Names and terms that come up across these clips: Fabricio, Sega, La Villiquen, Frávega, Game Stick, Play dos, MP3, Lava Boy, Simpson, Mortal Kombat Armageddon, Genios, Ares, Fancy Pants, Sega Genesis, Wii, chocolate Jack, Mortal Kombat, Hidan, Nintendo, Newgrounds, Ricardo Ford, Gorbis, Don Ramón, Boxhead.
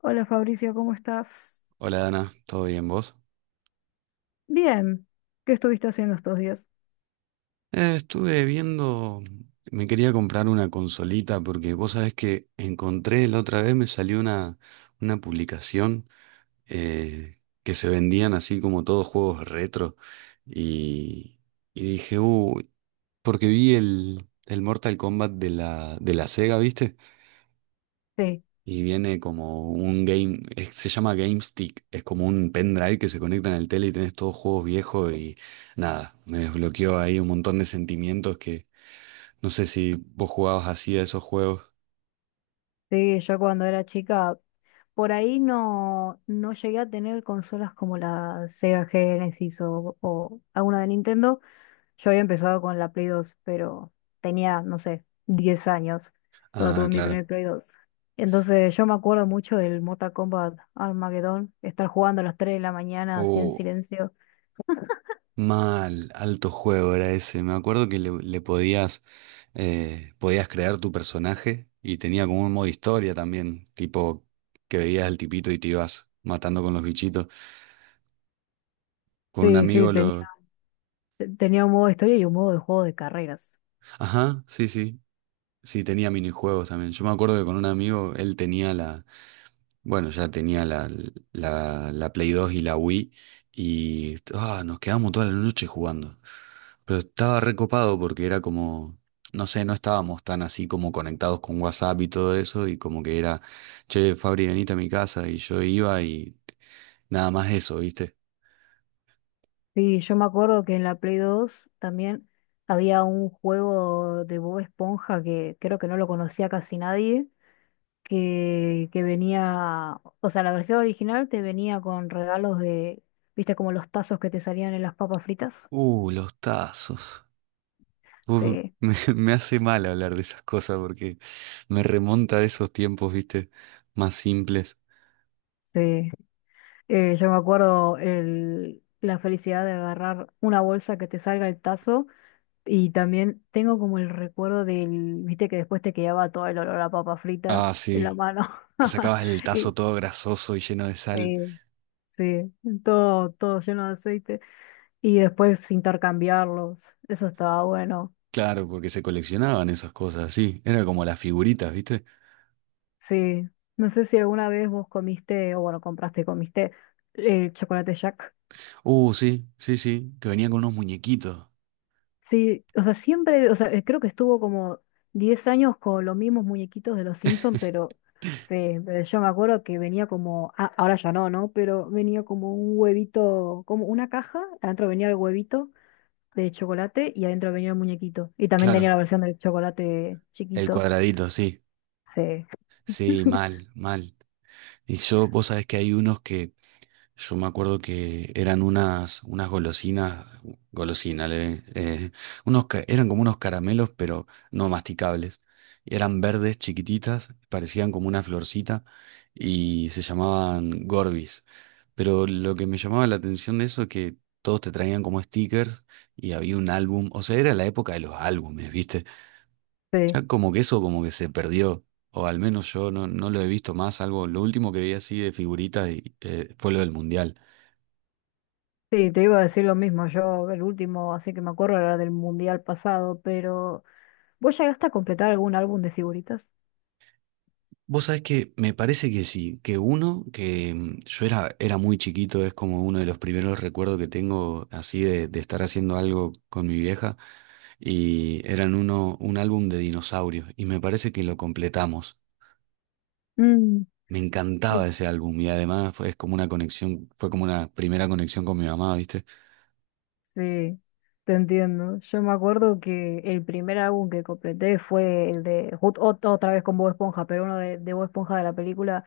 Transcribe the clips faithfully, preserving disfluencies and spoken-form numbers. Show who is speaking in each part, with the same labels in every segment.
Speaker 1: Hola Fabricio, ¿cómo estás?
Speaker 2: Hola Dana, ¿todo bien vos?
Speaker 1: Bien, ¿qué estuviste haciendo estos días?
Speaker 2: Eh, estuve viendo, me quería comprar una consolita porque vos sabés que encontré la otra vez, me salió una, una publicación eh, que se vendían así como todos juegos retro y, y dije, uy, porque vi el, el Mortal Kombat de la, de la Sega, ¿viste?
Speaker 1: Sí,
Speaker 2: Y viene como un game, es- se llama Game Stick, es como un pendrive que se conecta en el tele y tenés todos juegos viejos y nada, me desbloqueó ahí un montón de sentimientos que no sé si vos jugabas así a esos juegos.
Speaker 1: sí, yo cuando era chica, por ahí no, no llegué a tener consolas como la Sega Genesis o, o alguna de Nintendo. Yo había empezado con la Play dos, pero tenía, no sé, diez años cuando
Speaker 2: Ah,
Speaker 1: tuve mi
Speaker 2: claro.
Speaker 1: primer Play dos. Entonces yo me acuerdo mucho del Mortal Kombat Armageddon, estar jugando a las tres de la mañana así en
Speaker 2: Oh,
Speaker 1: silencio.
Speaker 2: mal, alto juego era ese. Me acuerdo que le, le podías, eh, podías crear tu personaje y tenía como un modo historia también, tipo que veías al tipito y te ibas matando con los bichitos. Con un
Speaker 1: Sí, sí,
Speaker 2: amigo
Speaker 1: tenía,
Speaker 2: lo...
Speaker 1: tenía un modo de historia y un modo de juego de carreras.
Speaker 2: Ajá, sí, sí. Sí, tenía minijuegos también. Yo me acuerdo que con un amigo, él tenía la, bueno, ya tenía la, la, la Play dos y la Wii y ah, nos quedamos toda la noche jugando. Pero estaba recopado porque era como, no sé, no estábamos tan así como conectados con WhatsApp y todo eso y como que era, che, Fabri, venite a mi casa y yo iba y nada más eso, ¿viste?
Speaker 1: Sí, yo me acuerdo que en la Play dos también había un juego de Bob Esponja que creo que no lo conocía casi nadie, que, que venía, o sea, la versión original te venía con regalos de, viste, como los tazos que te salían en las papas fritas.
Speaker 2: Uh, los tazos. Uf,
Speaker 1: Sí,
Speaker 2: me, me hace mal hablar de esas cosas porque me remonta a esos tiempos, viste, más simples.
Speaker 1: sí. Eh, yo me acuerdo el, la felicidad de agarrar una bolsa que te salga el tazo y también tengo como el recuerdo del, viste, que después te quedaba todo el olor a papa frita
Speaker 2: Ah,
Speaker 1: en la
Speaker 2: sí,
Speaker 1: mano.
Speaker 2: que sacabas el tazo
Speaker 1: Y
Speaker 2: todo grasoso y lleno de sal.
Speaker 1: sí, sí, todo, todo lleno de aceite y después intercambiarlos, eso estaba bueno.
Speaker 2: Claro, porque se coleccionaban esas cosas, sí. Era como las figuritas, viste.
Speaker 1: Sí, no sé si alguna vez vos comiste, o bueno, compraste, y comiste eh, chocolate Jack.
Speaker 2: Uh, sí, sí, sí, que venían con unos muñequitos.
Speaker 1: Sí, o sea, siempre, o sea, eh, creo que estuvo como diez años con los mismos muñequitos de los Simpson, pero sí, pero yo me acuerdo que venía como, ah, ahora ya no, ¿no? Pero venía como un huevito, como una caja, adentro venía el huevito de chocolate y adentro venía el muñequito. Y también tenía
Speaker 2: Claro,
Speaker 1: la versión del chocolate
Speaker 2: el
Speaker 1: chiquito.
Speaker 2: cuadradito, sí.
Speaker 1: Sí,
Speaker 2: Sí, mal, mal. Y yo, vos sabés que hay unos que yo me acuerdo que eran unas, unas golosinas, golosinas, le- eh, unos, ca- eran como unos caramelos, pero no masticables. Eran verdes, chiquititas, parecían como una florcita y se llamaban Gorbis. Pero lo que me llamaba la atención de eso es que todos te traían como stickers y había un álbum, o sea, era la época de los álbumes, ¿viste?
Speaker 1: sí.
Speaker 2: Ya como que eso como que se perdió, o al menos yo no, no lo he visto más, algo, lo último que vi así de figuritas y, eh, fue lo del Mundial.
Speaker 1: Sí, te iba a decir lo mismo. Yo, el último, así que me acuerdo, era del mundial pasado, pero ¿vos llegaste a completar algún álbum de figuritas?
Speaker 2: Vos sabés que me parece que sí, que uno, que mm, yo era, era muy chiquito, es como uno de los primeros recuerdos que tengo así de, de estar haciendo algo con mi vieja, y eran uno, un álbum de dinosaurios, y me parece que lo completamos.
Speaker 1: Mm,
Speaker 2: Me
Speaker 1: yo
Speaker 2: encantaba ese álbum, y además fue, es como una conexión, fue como una primera conexión con mi mamá, ¿viste?
Speaker 1: sí, te entiendo. Yo me acuerdo que el primer álbum que completé fue el de jut- ot- otra vez con Bob Esponja, pero uno de, de Bob Esponja de la película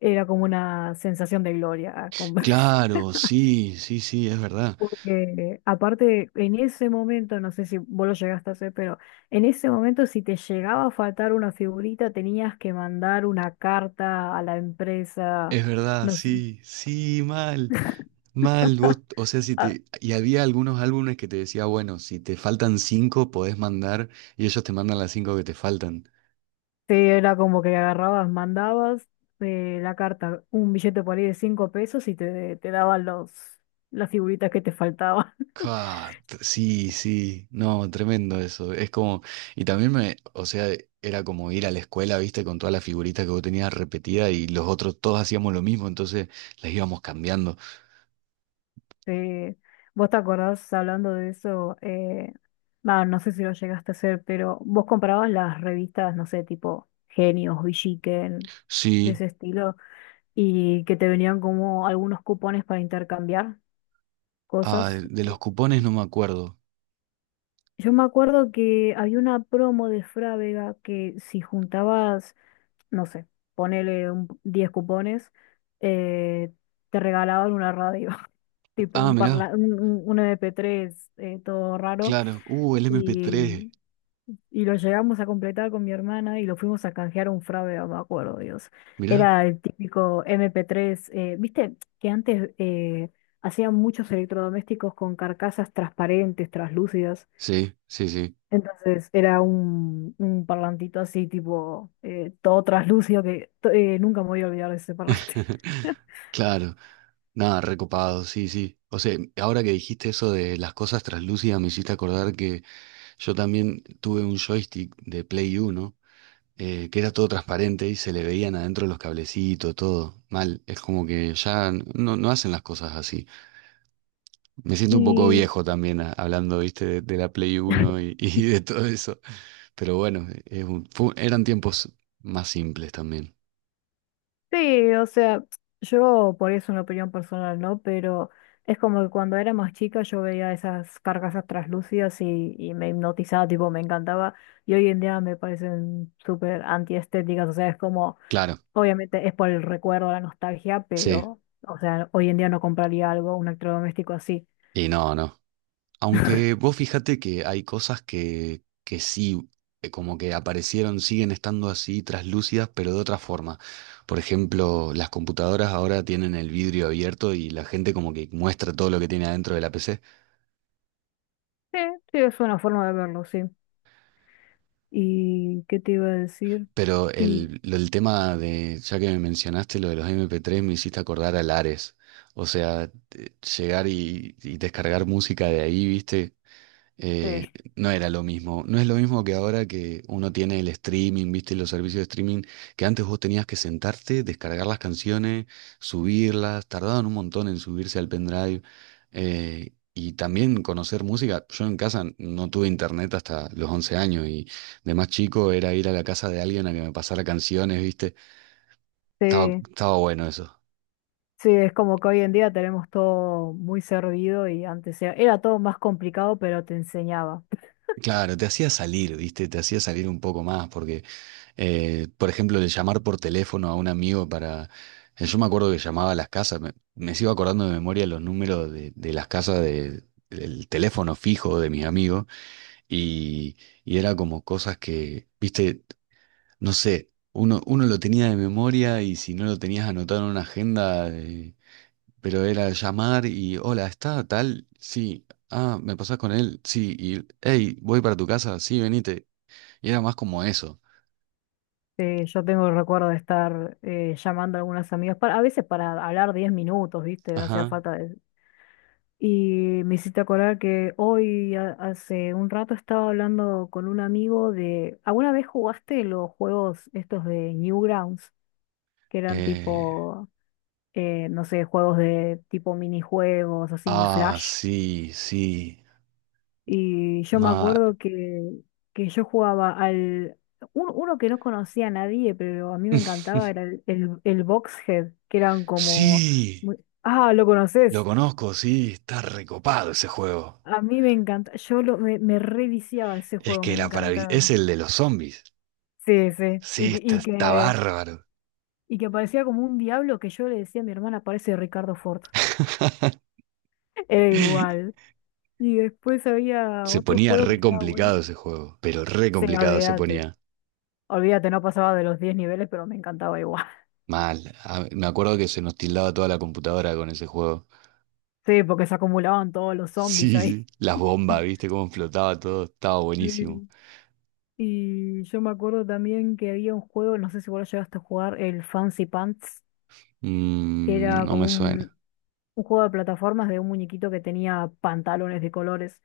Speaker 1: era como una sensación de gloria. ah, con-
Speaker 2: Claro, sí, sí, sí, es verdad,
Speaker 1: Porque aparte, en ese momento, no sé si vos lo llegaste a hacer, pero en ese momento si te llegaba a faltar una figurita, tenías que mandar una carta a la empresa.
Speaker 2: es verdad,
Speaker 1: No sé,
Speaker 2: sí, sí, mal. Mal, vos, o sea, si te, y había algunos álbumes que te decía, bueno, si te faltan cinco, podés mandar, y ellos te mandan las cinco que te faltan.
Speaker 1: sí, era como que agarrabas, mandabas eh, la carta, un billete por ahí de cinco pesos y te, te daban los, las figuritas que te faltaban.
Speaker 2: Ca- sí, sí, no, tremendo eso. Es como, y también me, o sea, era como ir a la escuela, viste, con todas las figuritas que vos tenías repetidas y los otros todos hacíamos lo mismo, entonces las íbamos cambiando.
Speaker 1: Sí. ¿Vos te acordás hablando de eso? Eh, bah, no sé si lo llegaste a hacer, pero vos comprabas las revistas, no sé, tipo Genios, Villiquen, de
Speaker 2: Sí,
Speaker 1: ese estilo, y que te venían como algunos cupones para intercambiar
Speaker 2: ah,
Speaker 1: cosas.
Speaker 2: de los
Speaker 1: Eh,
Speaker 2: cupones no me acuerdo.
Speaker 1: Yo me acuerdo que había una promo de Frávega que si juntabas, no sé, ponele un- diez cupones, eh, te regalaban una radio, tipo
Speaker 2: Ah,
Speaker 1: un,
Speaker 2: mirá,
Speaker 1: parla- un, un- un M P tres eh, todo raro.
Speaker 2: claro, uh, el M P tres,
Speaker 1: Y, y lo llegamos a completar con mi hermana y lo fuimos a canjear a un fraude, no me acuerdo, Dios.
Speaker 2: mirá,
Speaker 1: Era el típico m p tres eh, viste que antes eh, hacían muchos electrodomésticos con carcasas transparentes, traslúcidas.
Speaker 2: sí, sí, sí.
Speaker 1: Entonces era un, un parlantito así, tipo, eh, todo traslúcido, que to- eh, nunca me voy a olvidar de ese parlante.
Speaker 2: Claro. Nada, recopado, sí, sí. O sea, ahora que dijiste eso de las cosas translúcidas, me hiciste acordar que yo también tuve un joystick de Play uno, eh, que era todo transparente y se le veían adentro los cablecitos, todo. Mal, es como que ya no, no hacen las cosas así. Me siento un poco
Speaker 1: Y
Speaker 2: viejo también a- hablando, viste, de, de la Play uno y, y de todo eso. Pero bueno, es un- fu- eran tiempos más simples también.
Speaker 1: sí, o sea, yo por eso una opinión personal, ¿no? Pero es como que cuando era más chica yo veía esas carcasas translúcidas y, y me hipnotizaba, tipo, me encantaba. Y hoy en día me parecen súper antiestéticas, o sea, es como,
Speaker 2: Claro,
Speaker 1: obviamente es por el recuerdo, la nostalgia,
Speaker 2: sí.
Speaker 1: pero, o sea, hoy en día no compraría algo, un electrodoméstico así.
Speaker 2: Y no, no. Aunque vos fíjate que hay cosas que, que sí, eh, como que aparecieron, siguen estando así traslúcidas, pero de otra forma. Por ejemplo, las computadoras ahora tienen el vidrio abierto y la gente como que muestra todo lo que tiene adentro de la P C.
Speaker 1: Sí, sí, es una forma de verlo, sí. ¿Y qué te iba a decir?
Speaker 2: Pero
Speaker 1: Y
Speaker 2: el, lo- el tema de, ya que me mencionaste lo de los M P tres, me hiciste acordar al Ares. O sea, te- llegar y, y descargar música de ahí, ¿viste? eh,
Speaker 1: sí,
Speaker 2: no era lo mismo. No es lo mismo que ahora que uno tiene el streaming, viste, los servicios de streaming, que antes vos tenías que sentarte, descargar las canciones, subirlas, tardaban un montón en subirse al pendrive. Eh, y también conocer música. Yo en casa no tuve internet hasta los once años y de más chico era ir a la casa de alguien a que me pasara canciones, viste. Estaba,
Speaker 1: sí.
Speaker 2: estaba bueno eso.
Speaker 1: Sí, es como que hoy en día tenemos todo muy servido y antes era, era todo más complicado, pero te enseñaba.
Speaker 2: Claro, te hacía salir, viste, te hacía salir un poco más, porque Eh, por ejemplo, el llamar por teléfono a un amigo para... eh, yo me acuerdo que llamaba a las casas, me, me sigo acordando de memoria los números de, de las casas de, del teléfono fijo de mis amigos y, y era como cosas que, viste, no sé, uno, uno lo tenía de memoria y si no lo tenías anotado en una agenda, eh, pero era llamar y, hola, ¿está tal? Sí. Ah, ¿me pasás con él? Sí. Y, hey, ¿voy para tu casa? Sí, venite. Y era más como eso.
Speaker 1: Eh, yo tengo el recuerdo de estar eh, llamando a algunas amigas, para, a veces para hablar diez minutos, ¿viste? No hacía
Speaker 2: Ajá.
Speaker 1: falta de... Y me hiciste acordar que hoy, ha- hace un rato, estaba hablando con un amigo de... ¿Alguna vez jugaste los juegos estos de Newgrounds? Que eran
Speaker 2: eh,
Speaker 1: tipo, eh, no sé, juegos de tipo minijuegos, así,
Speaker 2: Ah,
Speaker 1: Flash.
Speaker 2: sí, sí.
Speaker 1: Y yo me
Speaker 2: Ma...
Speaker 1: acuerdo que, que yo jugaba al... un- uno que no conocía a nadie, pero a mí me encantaba, era el, el, el Boxhead, que eran como...
Speaker 2: Sí,
Speaker 1: muy... Ah, ¿lo
Speaker 2: lo
Speaker 1: conoces?
Speaker 2: conozco, sí, está recopado ese juego.
Speaker 1: A mí me encanta. Yo lo, me, me reviciaba ese
Speaker 2: Es
Speaker 1: juego,
Speaker 2: que
Speaker 1: me
Speaker 2: era para... es
Speaker 1: encantaba.
Speaker 2: el de los zombies.
Speaker 1: Sí, sí. Y,
Speaker 2: Sí,
Speaker 1: que,
Speaker 2: está,
Speaker 1: y
Speaker 2: está
Speaker 1: que
Speaker 2: bárbaro.
Speaker 1: y que parecía como un diablo que yo le decía a mi hermana, parece Ricardo Ford. Era igual. Y después había
Speaker 2: Se
Speaker 1: otro
Speaker 2: ponía
Speaker 1: juego que
Speaker 2: re
Speaker 1: estaba bueno.
Speaker 2: complicado ese juego, pero re
Speaker 1: Sí,
Speaker 2: complicado se
Speaker 1: olvídate.
Speaker 2: ponía.
Speaker 1: Olvídate, no pasaba de los diez niveles, pero me encantaba igual.
Speaker 2: Mal. Ah, me acuerdo que se nos tildaba toda la computadora con ese juego.
Speaker 1: Sí, porque se acumulaban todos los zombies
Speaker 2: Sí, sí,
Speaker 1: ahí.
Speaker 2: las bombas, ¿viste cómo flotaba todo? Estaba buenísimo.
Speaker 1: Mm. Y yo me acuerdo también que había un juego, no sé si vos lo llegaste a jugar, el Fancy Pants, que
Speaker 2: Mm,
Speaker 1: era
Speaker 2: no
Speaker 1: como
Speaker 2: me
Speaker 1: un,
Speaker 2: suena.
Speaker 1: un juego de plataformas de un muñequito que tenía pantalones de colores.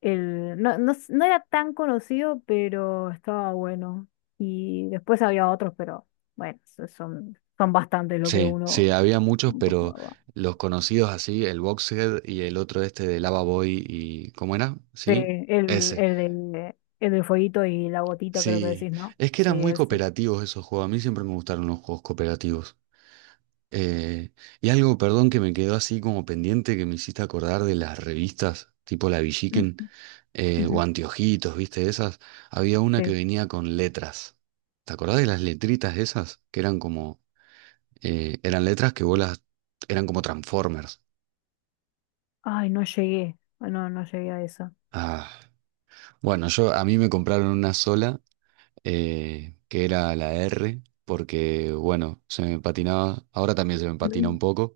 Speaker 1: El, no, no, s- no era tan conocido, pero estaba bueno. Y después había otros, pero bueno, so- son, son bastantes lo que
Speaker 2: Sí, sí,
Speaker 1: uno,
Speaker 2: había muchos,
Speaker 1: uno
Speaker 2: pero
Speaker 1: jugaba.
Speaker 2: los conocidos así, el Boxhead y el otro este de Lava Boy y... ¿Cómo era?
Speaker 1: Sí,
Speaker 2: ¿Sí?
Speaker 1: el,
Speaker 2: Ese.
Speaker 1: el, del- el del fueguito y la gotita, creo que
Speaker 2: Sí,
Speaker 1: decís, ¿no?
Speaker 2: es que
Speaker 1: Sí,
Speaker 2: eran muy
Speaker 1: es.
Speaker 2: cooperativos esos juegos. A mí siempre me gustaron los juegos cooperativos. Eh, y algo, perdón, que me quedó así como pendiente que me hiciste acordar de las revistas, tipo La
Speaker 1: Ujú,
Speaker 2: Villiquen eh,
Speaker 1: ujú,
Speaker 2: o Anteojitos, ¿viste? Esas. Había una que
Speaker 1: sí.
Speaker 2: venía con letras. ¿Te acordás de las letritas esas? Que eran como... eh, eran letras que vos las... eran como Transformers.
Speaker 1: Ay, no llegué. Ay, no, no llegué a esa.
Speaker 2: Ah, bueno, yo a mí me compraron una sola, eh, que era la R, porque bueno, se me patinaba, ahora también se me patina
Speaker 1: Mm.
Speaker 2: un poco,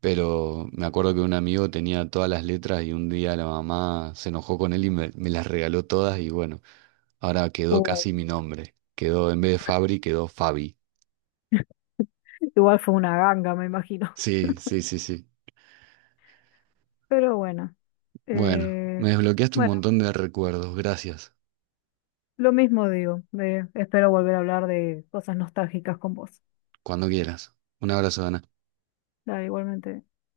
Speaker 2: pero me acuerdo que un amigo tenía todas las letras y un día la mamá se enojó con él y me, me las regaló todas y bueno, ahora quedó
Speaker 1: Oh,
Speaker 2: casi mi nombre. Quedó, en vez de Fabri, quedó Fabi.
Speaker 1: igual fue una ganga, me imagino.
Speaker 2: Sí, sí, sí, sí.
Speaker 1: Pero bueno.
Speaker 2: Bueno,
Speaker 1: eh,
Speaker 2: me desbloqueaste un
Speaker 1: bueno,
Speaker 2: montón de recuerdos, gracias.
Speaker 1: lo mismo digo. Eh, espero volver a hablar de cosas nostálgicas con vos.
Speaker 2: Cuando quieras. Un abrazo, Dana.
Speaker 1: Dale, igualmente.